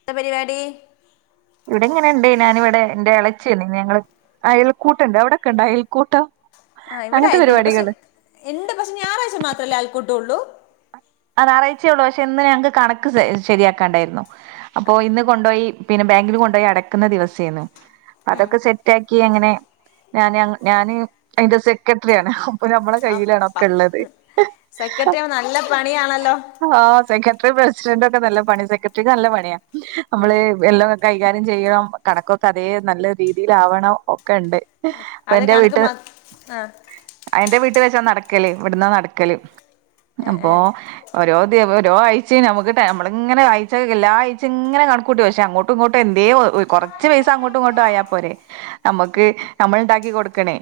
എന്താ പരിപാടി ഇവിടെ ഇങ്ങന്ണ്ട് ഞാനിവടെ എന്റെ എള ശെനി ഞങ്ങള് അയൽക്കൂട്ടണ്ട് അവടക്ക്ണ്ടാ അയൽക്കൂട്ടം ആ ഇവിടെ അങ്ങനത്തെ ആയൽകൂട്ടണ്ട് പഷെ പരിപാടികള് ഇണ്ട് പഷെ ഞായറാഴ്ച മാത്രല്ലേ ആയൽക്കൂട്ടൊള്ളൂ ആ ഞായറായ്ച്ചേഒള്ളൂ പക്ഷെ ഇന്ന് ഞങ്ങ്ക്ക് കണക്ക് സെ ശരിയാക്കാൻ ണ്ടായിരുന്നു അപ്പൊ ഇന്ന് കൊണ്ടോയി പിന്നെ ബാങ്കില് കൊണ്ടോയി അടക്ക്ന്ന ദിവസേന്ന് അ ഉം അതൊക്കെ സെറ്റാ ക്കി എങ്ങനെ ഞാനങ്ങ് ഞാന് അയ്ന്റെ സെക്കട്ട്രിയാണ് ഇപ്പ ഞമ്മളെ കയ്യിലാണ് അപ്പ ഒക്ക്‌ള്ളത് സെക്രട്ടറി നല്ല പണിയാണല്ലോ ആ സെക്കട്ട്രീം പ്രസിഡൻ്റ് ഒക്കെ ന്നല്ല പണി സെക്കട്ട്രിക്ക് ന്നല്ല പണിയാ നമ്മള് എല്ലാം കൈകാര്യം ചെയ്യണം കണക്കൊക്കെ അതേ നല്ല രീതിൽ ആവണം ഒക്കെ ഇണ്ട് അപ്പ അത് എന്റെ കണക്ക് വീട്ട് മാ ആ അ എന്റെ വീട് ഇട്ട് വെച്ചാ നടക്കല് ഇവ്ട്ന്നാ ന്നടക്കല് ഏ അപ്പൊ ഏ തെ വൊ ഓരോ ആയ്ചേമ് നമ്ക് നമ്മളിങ്ങനെ അയ്ച്ചേ എല്ലാ ആഴ്ച്ചേഇങ്ങനെ കണക്കൂട്ടി പക്ഷെ അങ്ങോട്ടും ഇങ്ങോട്ടും എന്തേ ഒ ഒര് കൊറച്ച് പൈസ അങ്ങോട്ടും ഇങ്ങോട്ടും ആയാ പോരെ നമ്മുക്ക് നമ്മളിണ്ടാക്കി കൊടുക്കണേ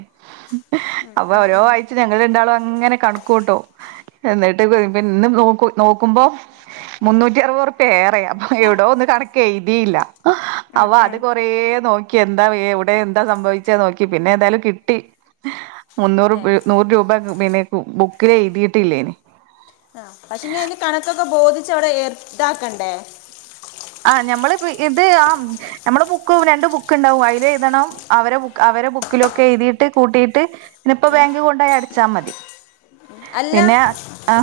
അപ്പൊ ഓരോ ആഴച്ച ഞങ്ങള് രണ്ടാളൊ ഇങ്ങനെ കണക്കുട്ടും എന്നിട്ട് വി ഇന്ന് നോക്ക് നോക്കുമ്പോ മുന്നൂറ്ററുവത് റുപ്യ ഏറെയാ എവ്ടോ ഒന്ന് കണക്കെയ്തിയില്ല ഉം അവ അത് ഉം കൊറേ നോക്കി എന്താ വെ എവിടെ എന്താ സംഭവിച്ചേ ന്നോക്കി പിന്നെ ഏതായാലും കിട്ടി ഏ മുന്നൂറുപ് ന്നൂർ രൂപ പിന്നെ ബുക്കില് എഴുതിയിട്ടില്ലേ ആ പക്ഷെ ഇനി അയ്ന്റെ കണക്കൊക്കെ ബോധിച്ചവടെ ഏർ ഇതാക്കണ്ടേ ആ ഞമ്മള് പ്പ ഇത് ആ നമ്മള് ബുക്കു രണ്ട് ബുക്ക്ണ്ടാവും അയ്ലെഴുതണം അവരെബുക്ക്‌ അവ അവരെ ബുക്കിലൊക്കെ എയ്തിട്ട് കൂട്ടീട്ട് ഇനിപ്പ ബാങ്കില് കൊണ്ടോയടച്ചാ മതി പിന്നെ ആ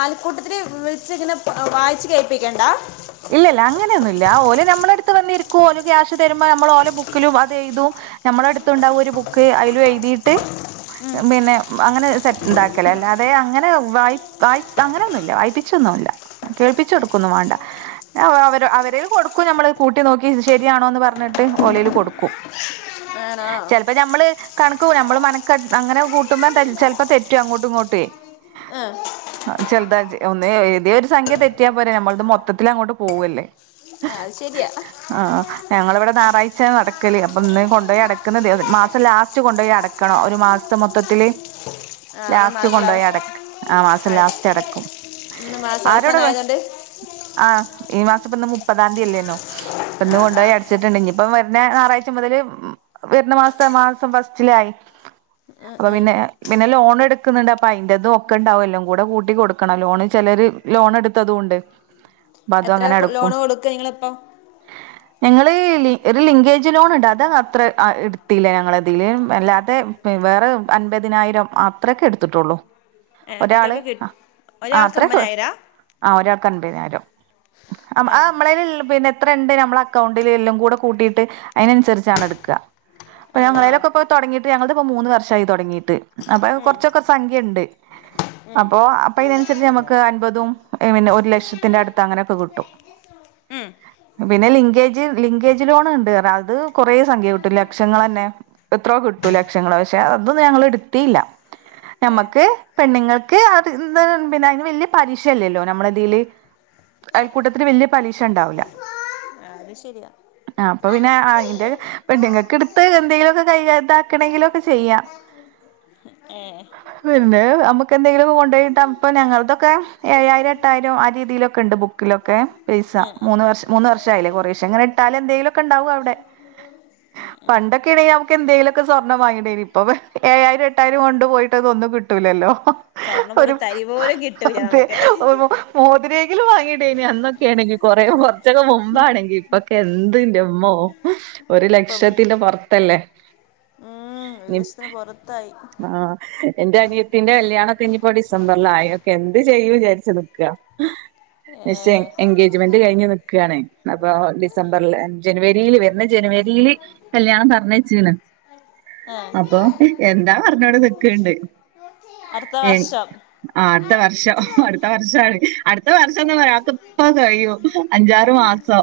അയൽക്കൂട്ടത്തില് വിളിച്ച് ഇങ്ങനെ വായിച്ച് കേൾപ്പിക്കണ്ടാ ല്ല ഓലെ നമ്മളടുത്ത് വന്നിരിക്കൂ ഓല് ക്യാഷ് തരുമ്പ നമ്മള് ഓലബുക്കിലും അതെയ്തും നമ്മുടെ അടുത്തുണ്ടാവും ഒരു ബുക്ക്‌ ബുക്ക് അയ്ലും എയ്തിട്ട് പിന്നെ അങ്ങനെ സെറ്റ്ണ്ടാക്കലേ അല്ലാതെ അങ്ങനെ വായ് വായ് അങ്ങനൊന്നുല്ല വായ്പ്പിച്ച ന്നുല്ല്യ കേൾപ്പിച്ചോട്ക്കൊന്നും വേണ്ട അത് അവര അവരയില് കൊടുക്കും നമ്മള്. കൂട്ടി നോക്കി ശരിയാണോന്ന് പറഞ്ഞിട്ട് ഓലയില് കൊടുക്കും ആണോ ചെലപ്പ ഞമ്മള് കണക്ക് കൂ ഞമ്മള് മനക്കണ അങ്ങനെ കൂട്ടുമ്പോ ചെലപ്പ തെറ്റും അങ്ങോട്ടു ഇങ്ങോട്ട്വേ ആഹ് അഹ് ചെലതാ ഒന്ന് ഏതേ ഒരു സംഖ്യ തെറ്റിയാ പോരേ ഞമ്മൾത് മൊത്തത്തിലങ്ങോട്ട് പോവല്ലേ ആ, ശരിയാ ഞങ്ങള ഇവിടെ ഞാറാഴ്ച്യാ നടക്കല്. അപ്പന്ന് കൊണ്ടോയി അടക്ക്ന്ന ദിവ മാസം ലാസ്റ്റ് കൊണ്ടോയി അടക്കണം ഒരു മാസ് ത് മൊത്തത്തില് ആ ഇന്ന് ലാസ്റ്റ് മാസാവസ് കൊണ്ടുപോയടക്ക് ആ മാസം ലാസ്റ്റ് അടക്കും. ഇന്ന് ആരോട മാസാവസാനം വേ ആയതുകൊണ്ട് ഈ മാസം ഇപ്പൊന്ന് മുപ്പതാം തീയ്യല്ലേന്നോ? അപ്പൊന്ന് ആ ആ കൊണ്ടോയി അടച്ചിട്ടുണ്ട്. ഇനി ഇപ്പ വര്ണ ഞാറാഴ്ച മുതല് വര്ന്ന മാസത്തെ മാസം ഫസ്റ്റില ആയി അപ്പൊ പിന്നെ പിന്നെ ലോൺ എടുക്കുന്നുണ്ട് അപ്പൊ അയിന്റതും ഒക്കെ ഉണ്ടാവും എല്ലാം കൂടെ കൂട്ടി കൊടുക്കണം ലോണ് ചെല ലോണെടുത്തതൂണ്ട് എത്ര ലോണ് കൊടുക്കല് നിങ്ങളിപ്പോ ഞങ്ങള് ഒരു ലിങ്കേജ് ലോണ് ഇണ്ട്. അത് അത്ര എടുത്തില്ല ഞങ്ങളതില് അല്ലാതെ വേറെ അൻപതിനായിരം അത്രൊക്കെ എടുത്തിട്ടുള്ളൂ ഏ ഒരാള് അത്രയൊക്കെ കിട്ട ആ ഒരാൾക്ക് അത്രയൊക്കെ അമ്പതിനായിരാ ആ ഒരാക്കൻപതിനായിരം ഏ ആ നമ്മളയിൽ പിന്നെ എത്രണ്ട് നമ്മളെ അക്കൗണ്ടിൽ എല്ലാം കൂടെ കൂട്ടീട്ട് അതിനനുസരിച്ചാണ് എടുക്കുക അപ്പ ആണോ ഞങ്ങളേലൊക്കെപ്പൊ തൊടങ്ങീട്ട് ഞങ്ങൾത് ഇപ്പോ മൂന്ന് വർഷായി തൊടങ്ങീട്ട് ട്ട്. അപ്പ ഉം കൊറച്ചൊക്കെ സംഖ്യണ്ട് ഉം അപ്പൊ അപ്പൊ ഇതിനനുസരിച്ച് നമുക്ക് അൻപതും പിന്നെ ഒരു ലക്ഷത്തിന്റെ അടുത് ത്ത് അങ്ങനെയൊക്കെ കിട്ടും ഉം പിന്നെ ലിങ്കേജ്, ലിങ്കേജ് ലോണ് ഇണ്ട് പറഞ്ഞ്. അത് കൊറേ സംഖ്യ കിട്ടു. ലക്ഷങ്ങളന്നെ. എത്രയോ കി ട്ടു ലക്ഷങ്ങള് പക്ഷെ. അത് ഞങ്ങള് എട്ത്തീല്ല. ഏ ഞമ്മക്ക് പെണ്ണുങ്ങൾക്ക് പിന്നെ അത് ന്നാ പിന്നെ അയിന് വല്യ പലിശ അല്ലല്ലോ നമ്മള ഇതില് അയൽക്കൂട്ടത്തില് വല്യ പലിശ ഇണ്ടാവൂല അത് ശരിയാ അപ്പൊ പിന്നെ അയിന്റെ പെണ്ണുങ്ങൾക്ക് എടുത്ത് എന്തെങ്കിലുമൊക്കെ കൈക ഇതാക്കണെങ്കിലും ഒക്കെ ചെയ്യാം ഏ പിന്നെ നമ്മുക്ക് എന്തെങ്കിലും കൊണ്ടുപോയിട്ട ഇപ്പൊ ഞങ്ങളതൊക്കെ ഏഴായി എട്ടായിരം ആ രീതിയിലൊക്ക ഇണ്ട് ബുക്കിലൊക്കെ പൈസ. ഉം ഉം മൂന്ന് വർഷ മൂന്ന് വർഷായില്ലേ കുറേശ് പക്ഷെ ഇങ്ങനെ ഇട്ടാലെ എന്തെങ്കിലു ഒക്കെ ഇണ്ടാവൂ അവിടെ ഉം ഉം പണ്ടൊക്കെ ആണെങ്കി നമുക്ക് എന്തേലൊക്കെ സ്വർണ് വാങ്ങിടേനു. ഇപ്പൊ ഏഴായിരം എട്ടായിരം കൊൺ ണ്ട് പോയിട്ടൊന്നും ഒന്നും കിട്ടൂല്ലല്ലോ? സ്വർണ്ണം ഒരു തരി പോലും കിട്ടൂല അതെ നമുക്ക് ഒരു മോതിരെ ങ്കിലും വാങ്ങിടേനി അന്നൊ ക്കാണെങ്കിൽ കൊറേ കൊറച്ചൊക്കെ മുമ്പാണെങ്കി. ഇപ്പൊക്കെ എന്ത് ഇന്റമ്മോ. ഒരു ഇപ്പം ലക്ഷത്തിന്റെ പൊറത്തല്ലേ? ഉം ഒരു ഇനി ലക്ഷത്തിന് പൊറത്താ ആഹ് എന്റെ അനിയത്തീന്റെ കല്യാണൊക്കെ ഇനിയിപ്പോ ഡിസംബറിൽ ആയ എന്ത് ചെയ്യും വിചാരിച്ച് നിക്കാ. ഏ നിശ്ചയം എൻഗേജ്മെന്റ് കഴിഞ്ഞ് നിക്ക്വാണ്. അപ്പോ ഡിസംബറില് ജനുവരിയില് വര്ന്ന ജനുവരിയില് കല്യാണം പറഞ്ഞെച്ചിനേനു ആ അപ്പൊ എന്താ പറഞ്ഞോടെ നിക്കണ്ട് അടുത്ത വർഷം ആ അടുത്ത വർഷം. അടുത്ത വർഷാണ്. അടുത്ത വർഷംന്ന് പറയാക്ക് ഇപ്പ കഴിയും അഞ്ചാറ് മാസോ.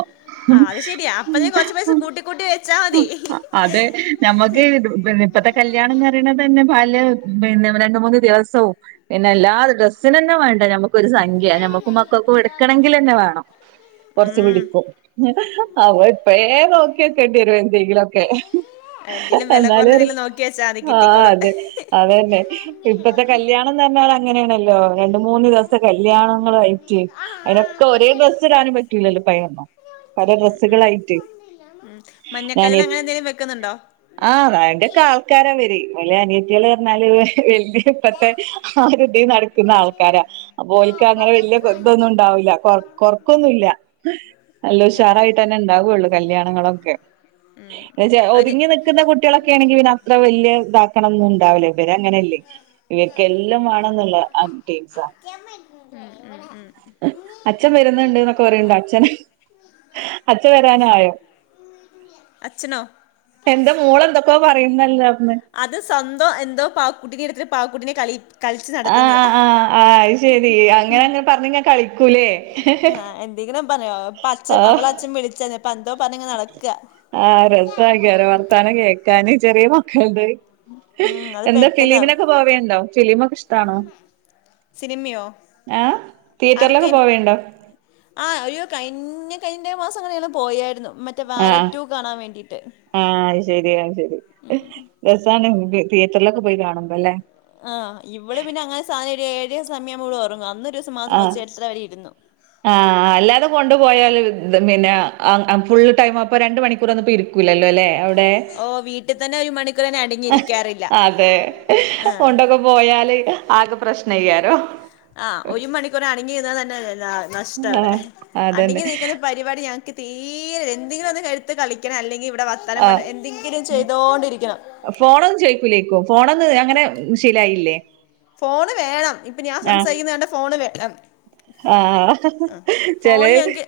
ആ അത് ശരിയാ അപ്പൊ ഉം നീ കൊറച്ച് പൈസ കൂട്ടി കൂട്ടി വെച്ചാ ഉം മതി അതെ. ഞമ്മക്ക് പിന്നെ ഇപ്പത്തെ കല്യാണംന്ന് പറയണ പിന്നെ പല് പിന്നെ രണ്ട് മൂന്ന് ദിവസവും പിന്നെ എല്ലാ ഡ്രസ്സിനന്നെ വേണ്ടേ ഞമ്മക്ക് ഒരു സംഖ്യ നമ്മക്ക് മക്കൾക്കും എടുക്കണമെങ്കിൽ തന്നെ വേണം കൊറച്ച് ഉം പിടിക്കും. അതാ ഇപ്പഴേ നോക്കി വെക്കേണ്ടി വരും എന്തെങ്കിലു ഒക്കെ എന്തേലും വില എന്നാല് കുറഞ്ഞെന്തേലും നോക്കി വെച്ചാൽ മതി ആ കിട്ടിക്കോളും അതന്ന അതന്നെ ഇപ്പത്തെ കല്യാണന്ന് പറഞ്ഞാലങ്ങനെയാണല്ലോ രണ്ട് മൂന്ന് ദെവസ കല്യാണങ്ങളയിറ്റ് അയ്നൊക്കെ ഒരേ ഡ്രെസ്സ് ഇടാനും പറ്റൂലല്ലോ പയന്നോ പല ഉം ഉം ഡ്രെസ്സുകളായിട്ട് ഉം മഞ്ഞക്കല്ലിൽ [unintelligible] അങ്ങനെ എന്തെലും വെക്കുന്നുണ്ടോ ആൾക്കാരാ [unintelligible] അയ്ല് അനിയത്തിയള് ന്നർഞ്ഞാല് വല്യ പ്പത്തെ ആരുതി നടക്കുന്ന ആൾക്കാരാ അപ്പൊ ഓൽക് അങ്ങനെ വല്യ ശ്രദ്ധൊന്നുണ്ടാവൂല്ല ല്ല കൊർ കൊർക്കൊന്നുല്ല നല്ല ഏ ഉഷാറായിട്ടന്നെ ണ്ടാവൊള്ളു കല്യാണങ്ങളൊക്കെ ഉം ന്നച ഒരു ഒതുങ്ങി നിക്കുന്ന കുട്ട്യളൊക്കെയാണെങ്കി പിന്നെ അത്ര വല്യ താക്കണംന്നും ഉണ്ടാവൂലെ ഇവരങ്ങനെയല്ലേ ഇവയ്ക്ക് എല്ലാം വേണംന്നുള്ള ആപ്ടെത്സാ ഉം ഉം അച്ഛം വരുന്നുണ്ട് ന്നൊക്കെ പറയ്ണ്ട് അച്ഛൻ അച്ഛൻ വരാനായോ അച്ചനോ എന്റെ മോളന്തൊകൊ പറയുന്നല്ലോ അവ്ട്ന്ന് അത് സ്വന്തം എന്തോ പാക്കുട്ടിനെ ഇടുത്ത് പാക്കുട്ടിനെ കളി കളിച്ച് ആ ആ നടക്കുന്നയാ ആ ആ അയ് ശെരി അങ്ങനെക്ക പറഞ്ഞങ് കളിക്കൂലേ ആ എന്തെങ്കിലും പറയോ പ്പൊ അച്ഛൻ ആഹ് അവളെ അച്ഛൻ വിളിച്ചെ പ്പൊ ന്തോ പറഞ്ഞങ്ങനെ നടക്ക ക്കാന് ചെറിയ മക്കൾണ്ട് ഉം അത് എന്താ പെട്ടെന്നാവും ഫിലിമിനൊക്കെ പോവേണ്ടോ ഫിലിമൊക്കെഷ്ടാണോ സിനിമയോ ആ തീയറ്ററിലൊക്കെ ആർക്കനി പോവേണ്ടോ ആ ഒരു കയിഞ്ഞ കയിന്റേ മാസം ങ്ങനെള് പോയാരുന്നു ആ ആ ആ അയ് ശരി അയ് ശരി രസാണ് തിയറ്ററിലൊക്കെ പോയി കാണുമ്പല്ലേ! ആ ഇവള് പിന്നെ അങ്ങനെ സാന ഏഴ് സമയവുമ്പോവ്ളൊറങ്ങും അന്ന് ഒരുസം മാത്രം കൊച്ച്എണീച് അവ്ടീര്ന്ന് ആ ആ അല്ലാതെ കൊണ്ടുപോയാല് ദ പിന്നെ അ അ ഫുള്ള് ടൈമ് അപ്പ രണ്ട് മണിക്കൂർ ന്നപ്പോ ഇരിക്കു ഉല്ലല്ലോലെ? എവ്ടെ ഓ വീട്ടിൽ തന്നെ ഒരു മണിക്കൂറിന് അഹ് അടങ്ങിയിരിക്കാറില്ല അതെ ആഹ് കൊണ്ടൊക്കെ പോയാ ആല് ആകെ പ്രശ്ന [unintelligible] ആ ഒരുമണിക്കൂർ അടങ്ങിഇര്ന്നാതന്നെ ന്ന നഷ്ടവടെ ആഹ് അതന്നെ അടങ്ങിനിക്കുന്ന പരുപാടി ഞക്ക് തീരെ എന്തങ്കിലു ഒന്ന്എട്ത്ത് കളിക്കണം അല്ലെങ്കിൽ ഇവിട ടെ വർത്താനം പറഞ് ആഹ് എന്തെങ്കിലും ചെയ്തോണ്ടിരിക്കണം ഫോണൊന്ന് അങ്ങനെ മ് ശീലായില്ലേ ഫോണ് വേണം ഇപ്പൊ ഞാൻ സംസാരിക്കുന്നെ കണ്ട ഫോണ് വേണം ആ ആ ആഹ് ഹ ആ ഹ ചേലെ ഫോണിൽ ഞങ്ങക്ക്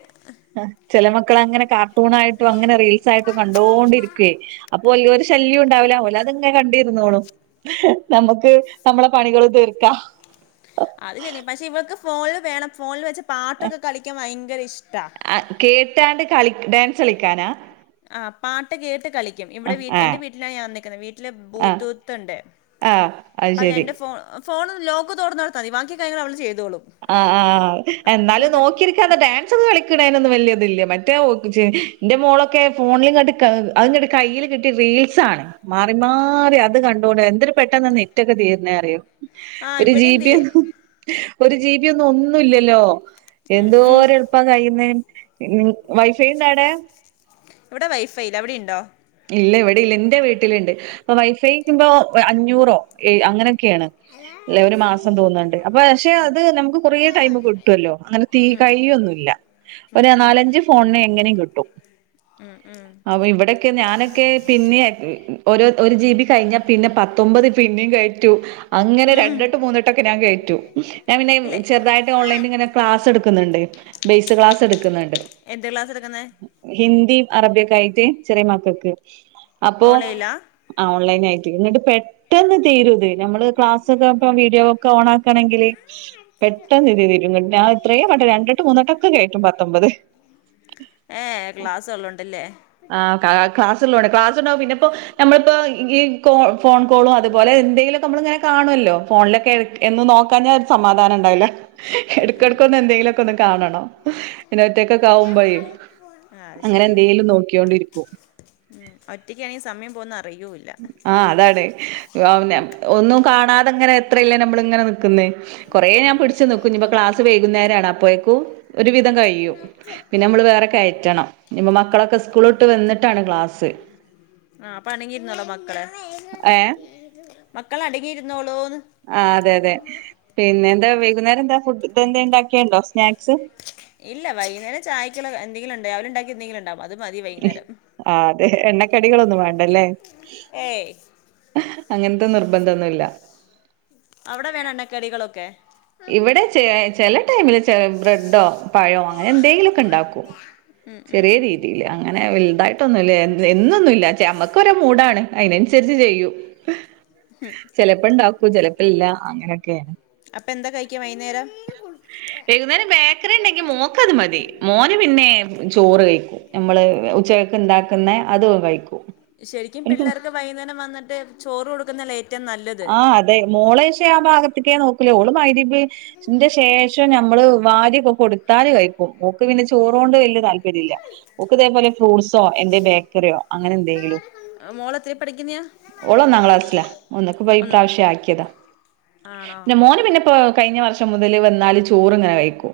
അ ചെല മക്കളങ്ങനെ കാർ ടൂണായിട്ടും അങ്ങനെ റീൽസായിട്ടും കണ്ടോണ്ടിരികുവേ അപ്പൊ വല്യോരു ശല്ല്യണ്ടാവില്ല ഓല് അത്ങ്ങെ കണ്ടിര്ന്നോളും ന്നമ്മക്ക് ന്നമ്മള പണികള് തീർക്കാ [inaudible] അത് ശരി. പക്ഷെ ഇവക്ക് ഫോണില് വേണം ഫോണില് വെച്ച പാട്ടൊക്കെ കളിക്കാ ഭയങ്കര ഇഷ്ട ആ കേട്ടാണ്ട് കളി ഡാൻസ് കളിക്കാനാ ആ പാട്ട് കേട്ട് കളിക്കും ഇവിടെ ആഹ് വീട്ടി എന്റെ വീട്ടിലാണ് ഞാ വന്നേക്കുന്നെ വീട്ടില് ആഹ് ബൂട്ടൂത്തണ്ട് ആഹ് അത് അപ്പ ശരി എന്റെ ഫോ ഫോണ് ലോക്ക് തോർന്നോട്ത്തതി ബാക്കി കാര്യങ്ങൾ അവള് ചെയ്തോളു ആ ആ അ എന്നാലും നോക്കിര്ക്കാതെ ഡാൻസൊക്കെ കളിക്കണേനൊന്നും വല്ല്യ ദ്ല്ല്യ മറ്റേ ഒ ഒ ജ് ന്റെ മോളൊക്കെ ഫോണിൽ ങ്ങട്ട് അഹ്‌ങ്ങട്ട് കയ്യിൽ കിട്ട്യാ റീൽസ്അണ് മാറി മാറി അത് കണ്ടോണ്ട് എന്തോരു പെട്ടെന്ന നെറ്റൊക്കെ തീരണേന്നറിയോ ആഹ് ഒരു ഇവിടെയും ജിപി തിരിയും ഹ്‌ ഒരു ജിപിന്നു ഒന്നുല്ലല്ലോ ഉം ഉം എന്തോര് എൾപ്പ കയുന്നേ മം വൈഫൈണ്ടാടെ? ഇവിടെ വൈഫൈല്ല അവിടെ ണ്ടോ? ഇല്ല ഇവിടെ ഇല്ല ന്റെ വീട്ടില്ണ്ട് അപ്പ വൈഫൈക്കുമ്പോ അഞ്ഞൂറോ അങ്ങനെ [inaudible] ക്കേണ് ല്ലേ ഒരു മാസം തോന്ന്ണ്ട് അപ്പ ക്ഷെ അത് നമ്ക്ക് കൊറേ ടൈം കിട്ടോല്ലോ അങ്ങനെ തീ ഉം കൈയ്യോന്നുല്ല ഉം ഒരു ഉം നാലഞ്ച് ഫോണിന് എങ്ങനേം കിട്ടും ഉം ഉം അവ്വോ ഇവിടൊ ക്കെ ഞാനൊക്കെ പിന്നെ ഒരൊ ഒരു ജി ബി കഴിഞ്ഞാ പിന്നെ പത്തൊമ്പത് പിന്നിം കയറ്റു അങ്ങനെ ഉം രണ്ടട്ടു മൂന്നിട്ടൊക്കെ ഞ കയറ്റു ഞാ പിന്നെ ഇല്ലേ ചെറുതായിട്ട് ഓൺലൈനിങ്ങനെ ക്ലാസടുക്കുന്നുണ്ട് ബേസ് ക്ലാസ് എടുക്കുന്നുണ്ട് എന്ത് ക്ലാസ് എടുക്കുന്നെ ഹിന്ദിം അറബിയൊക്കെ ആയിട്ട് ചെറിയ മക്കൾക്ക് അപ്പോ ഓൺലൈനിലാ അ ഓൺലൈനായിട്ട് പെട്ടെന്ന് തീരുത് നമ്മള് ക്ലാസ്സോക്കെ ഇപ്പ വീഡിയോ ഒക്കെ ഓണാ ണെങ്കില് പെട്ടെന്ന് ഇത് ഇതിരും ഞാൻ ഇത്രയും വട്ടം രണ്ടുട്ടം മൂന്നോട്ടൊക്കെ കയറ്റും പത്തൊമ്പത് [unintelligible] ഏ ക്ലാസ്സോള്ളോണ്ടല്ലേ ആ ക്ലാസ്സുള്ളോടെ ക്ലാസ്സുണ്ടാവും പിന്നെപ്പോ നമ്മളിപ്പോ ഈ കോ ഫോൺ കോളോ അതുപോലെ എന്തെങ്കിലും നമ്മള്ഇങ്ങനെ കാണുമല്ലോ ഫോണിലൊക്കെ ഇടക് എന്നുംനോക്കാഞ്ഞാ ഒരു സമാധാനംണ്ടാവല്ല എടുക്കടുക്ക എന്തെങ്കിലും ടക്കെ ഒന്നു കാണണം ഇങ്ങനെ ഒറ്റൊക്കൊയാവുമ്പോയി ആഹ് അത് അങ്ങനെ ശരിയാ എന്തെങ്കിലും നോക്കി ഉ ഒറ്റക്കായാ സമയം പോകുന്ന അറിയൂല്ല ആഹ് അതാണേ വാ പിന്നെ ഒന്നും കാണാതെങ്ങനെ എത്രയില്ലേ നമ്മളിങ്ങനെ ക്ക്ന്നേ കൊറേ ഞാൻ ഉം പിടിച്ചു നിക്കും ഇനി ഇപ്പൊ ക്ലാസ് വൈകുന്നേരാണ് അപ്പോഴെക്കു ഒരു വിധം കഴിയും പിന്നെ നമ്മള് വേറെ കയറ്റണം നിമ മക്കളൊക്കെ സ്കൂള് വിട്ട് വന്നിട്ടാണ് ക്ലാസ്സ് [unintelligible] ആ അപ്പൊ അടങ്ങിയിരുന്നോളോ മക്കള് ഏഹ് മക്കള് അടങ്ങിയിരുന്നോളോ ആ അതെ അതെ പിന്നെ എന്താ വൈകുന്നേരം എന്താ ഫുഡ് ഇതെന്താ ഇണ്ടാക്കിയണ്ടോ സ്നാക്സ് ഇല്ല വൈകുന്നേരം ചായക്കുള്ളത് എന്തെങ്കിലും ണ്ട് അവര് ഉണ്ടാക്കിയത് എന്തെങ്കിലും ഉണ്ടാവും അത് മതി വൈകുന്നേരം ആ അതെ എണ്ണക്കടികളൊന്നും വേണ്ടല്ലേ ഏയ് അങ്ങനത്തെ നിർബന്ധൊന്നുവില്ല അവിടെ വേണോ എണ്ണ കടികളൊക്കെ ഇവിടെ ചെ ചെല ടൈമില് ബ്രെഡോ പഴോ അങ്ങനെ എന്തെങ്കിലുമൊക്കെ ഉണ്ടാക്കും ഉം ഉം ചെറിയ രീതിയിൽ അങ്ങനെ വലുതായിട്ടൊന്നുമില്ല എന്ത് എന്നൊന്നുമില്ല ചെ അപ്പ ക്കൊരു മൂഡാണ് അതിനനുസരിച്ച് ചെയ്യും ചിലപ്പോണ്ടാ ചിലപ്പില്ല അങ്ങനെയൊക്കെ അപ്പൊ എന്താ കഴിക്കാ വൈകുന്നേരം വൈകുന്നേരം ബേക്കറി ഉണ്ടെങ്കി മോക്കത് മതി മോന് പിന്നെ ചോറ് കഴിക്കും നമ്മള് ഉച്ചകൊക്കെ ഉണ്ടാക്കുന്നേ അതു കഴിക്കും ശരിക്കും എനിക്ക് പിള്ളേർക്ക് വൈുന്നേരം വന്നിട്ട് ചോറ് കൊടുക്കുന്നതല്ലേ ഏറ്റവും നല്ലത് ആ അതെ മോളേശ് ആ ഭാഗത്ത് ക്കേ നോക്കൂല ഓള് മൈരിബ്ന്റെ ശേഷം ഞമ്മള് വാരി കൊടുത്താല് കഴിക്കും ഓക്ക് പി ങ്ങനെ ചോറുകൊണ്ട് വലിയ താല്പര്യമില്ല ഓക്ക് ഇതേപോലെ ഫ്രൂട്ട്സോ എന്റെ ബേക്കറിയോ അങ്ങനെ എന്തെങ്കിലും മോള് എത്ര പഠിക്കുന്നയാ ഓള് ഒന്നാം ക്ലാസ്സില ഒന്നൊക്കെ പോയി ഒന്ന് പ്രാവിശ്യം ആക്കിയതാ ആണോ പിന്നെ മോന് പിന്നെപ്പോ കഴിഞ്ഞ വർഷം റ്റം മുതല് വന്നാല് ചോറ്ങ്ങനെ കഴിക്കും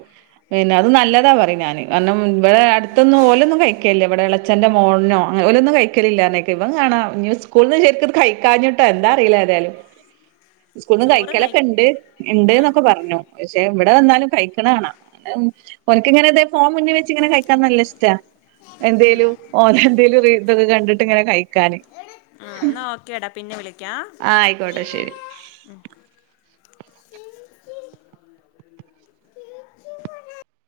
പിന്നെ അത് നല്ലതാ പറഞ്ഞാല് കാരണം ഇവിടെ അടുത്തൊന്നും ഓലൊന്നും കഴിക്കല്ല ഇവിടെ അച്ഛന്റെ മോൾനോ അങ്ങ ഓലോന്നും കഴിക്കലില്ലോന്നോ ക്കിവൻ കാണാ ഇനി സ്‌കൂളിന്ന് ശരിക്കും കഴിക്കാഞ്ഞിട്ടാ എന്താ യിലഏതായലും സ്കൂളന്ന് ചോറ് കഴി കഴിക്കലൊക്കെ ഇണ്ട് ആ ഇണ്ട്ന്നൊക്കെ പറഞ്ഞു പക്ഷെ ഇവിടെ വന്നാലും കഴിക്കും ക്കണകാണാം ഒനക്കിങ്ങനെ ഇത ഫോം മുന്നിൽ വെച്ച് ഇങ്ങനെ കഴിക്കാൻ നല്ല ഇഷ്ടാ എന്തേലും ഓന എന്തേലും റി ഇതൊക്കെ കണ്ടിട്ട് ഇങ്ങനെ കഴിക്കാന് ആ നോക്കെടാ പിന്നെ വിളിക്കാം ആ ആയിക്കോട്ടെ ശെരി ഉം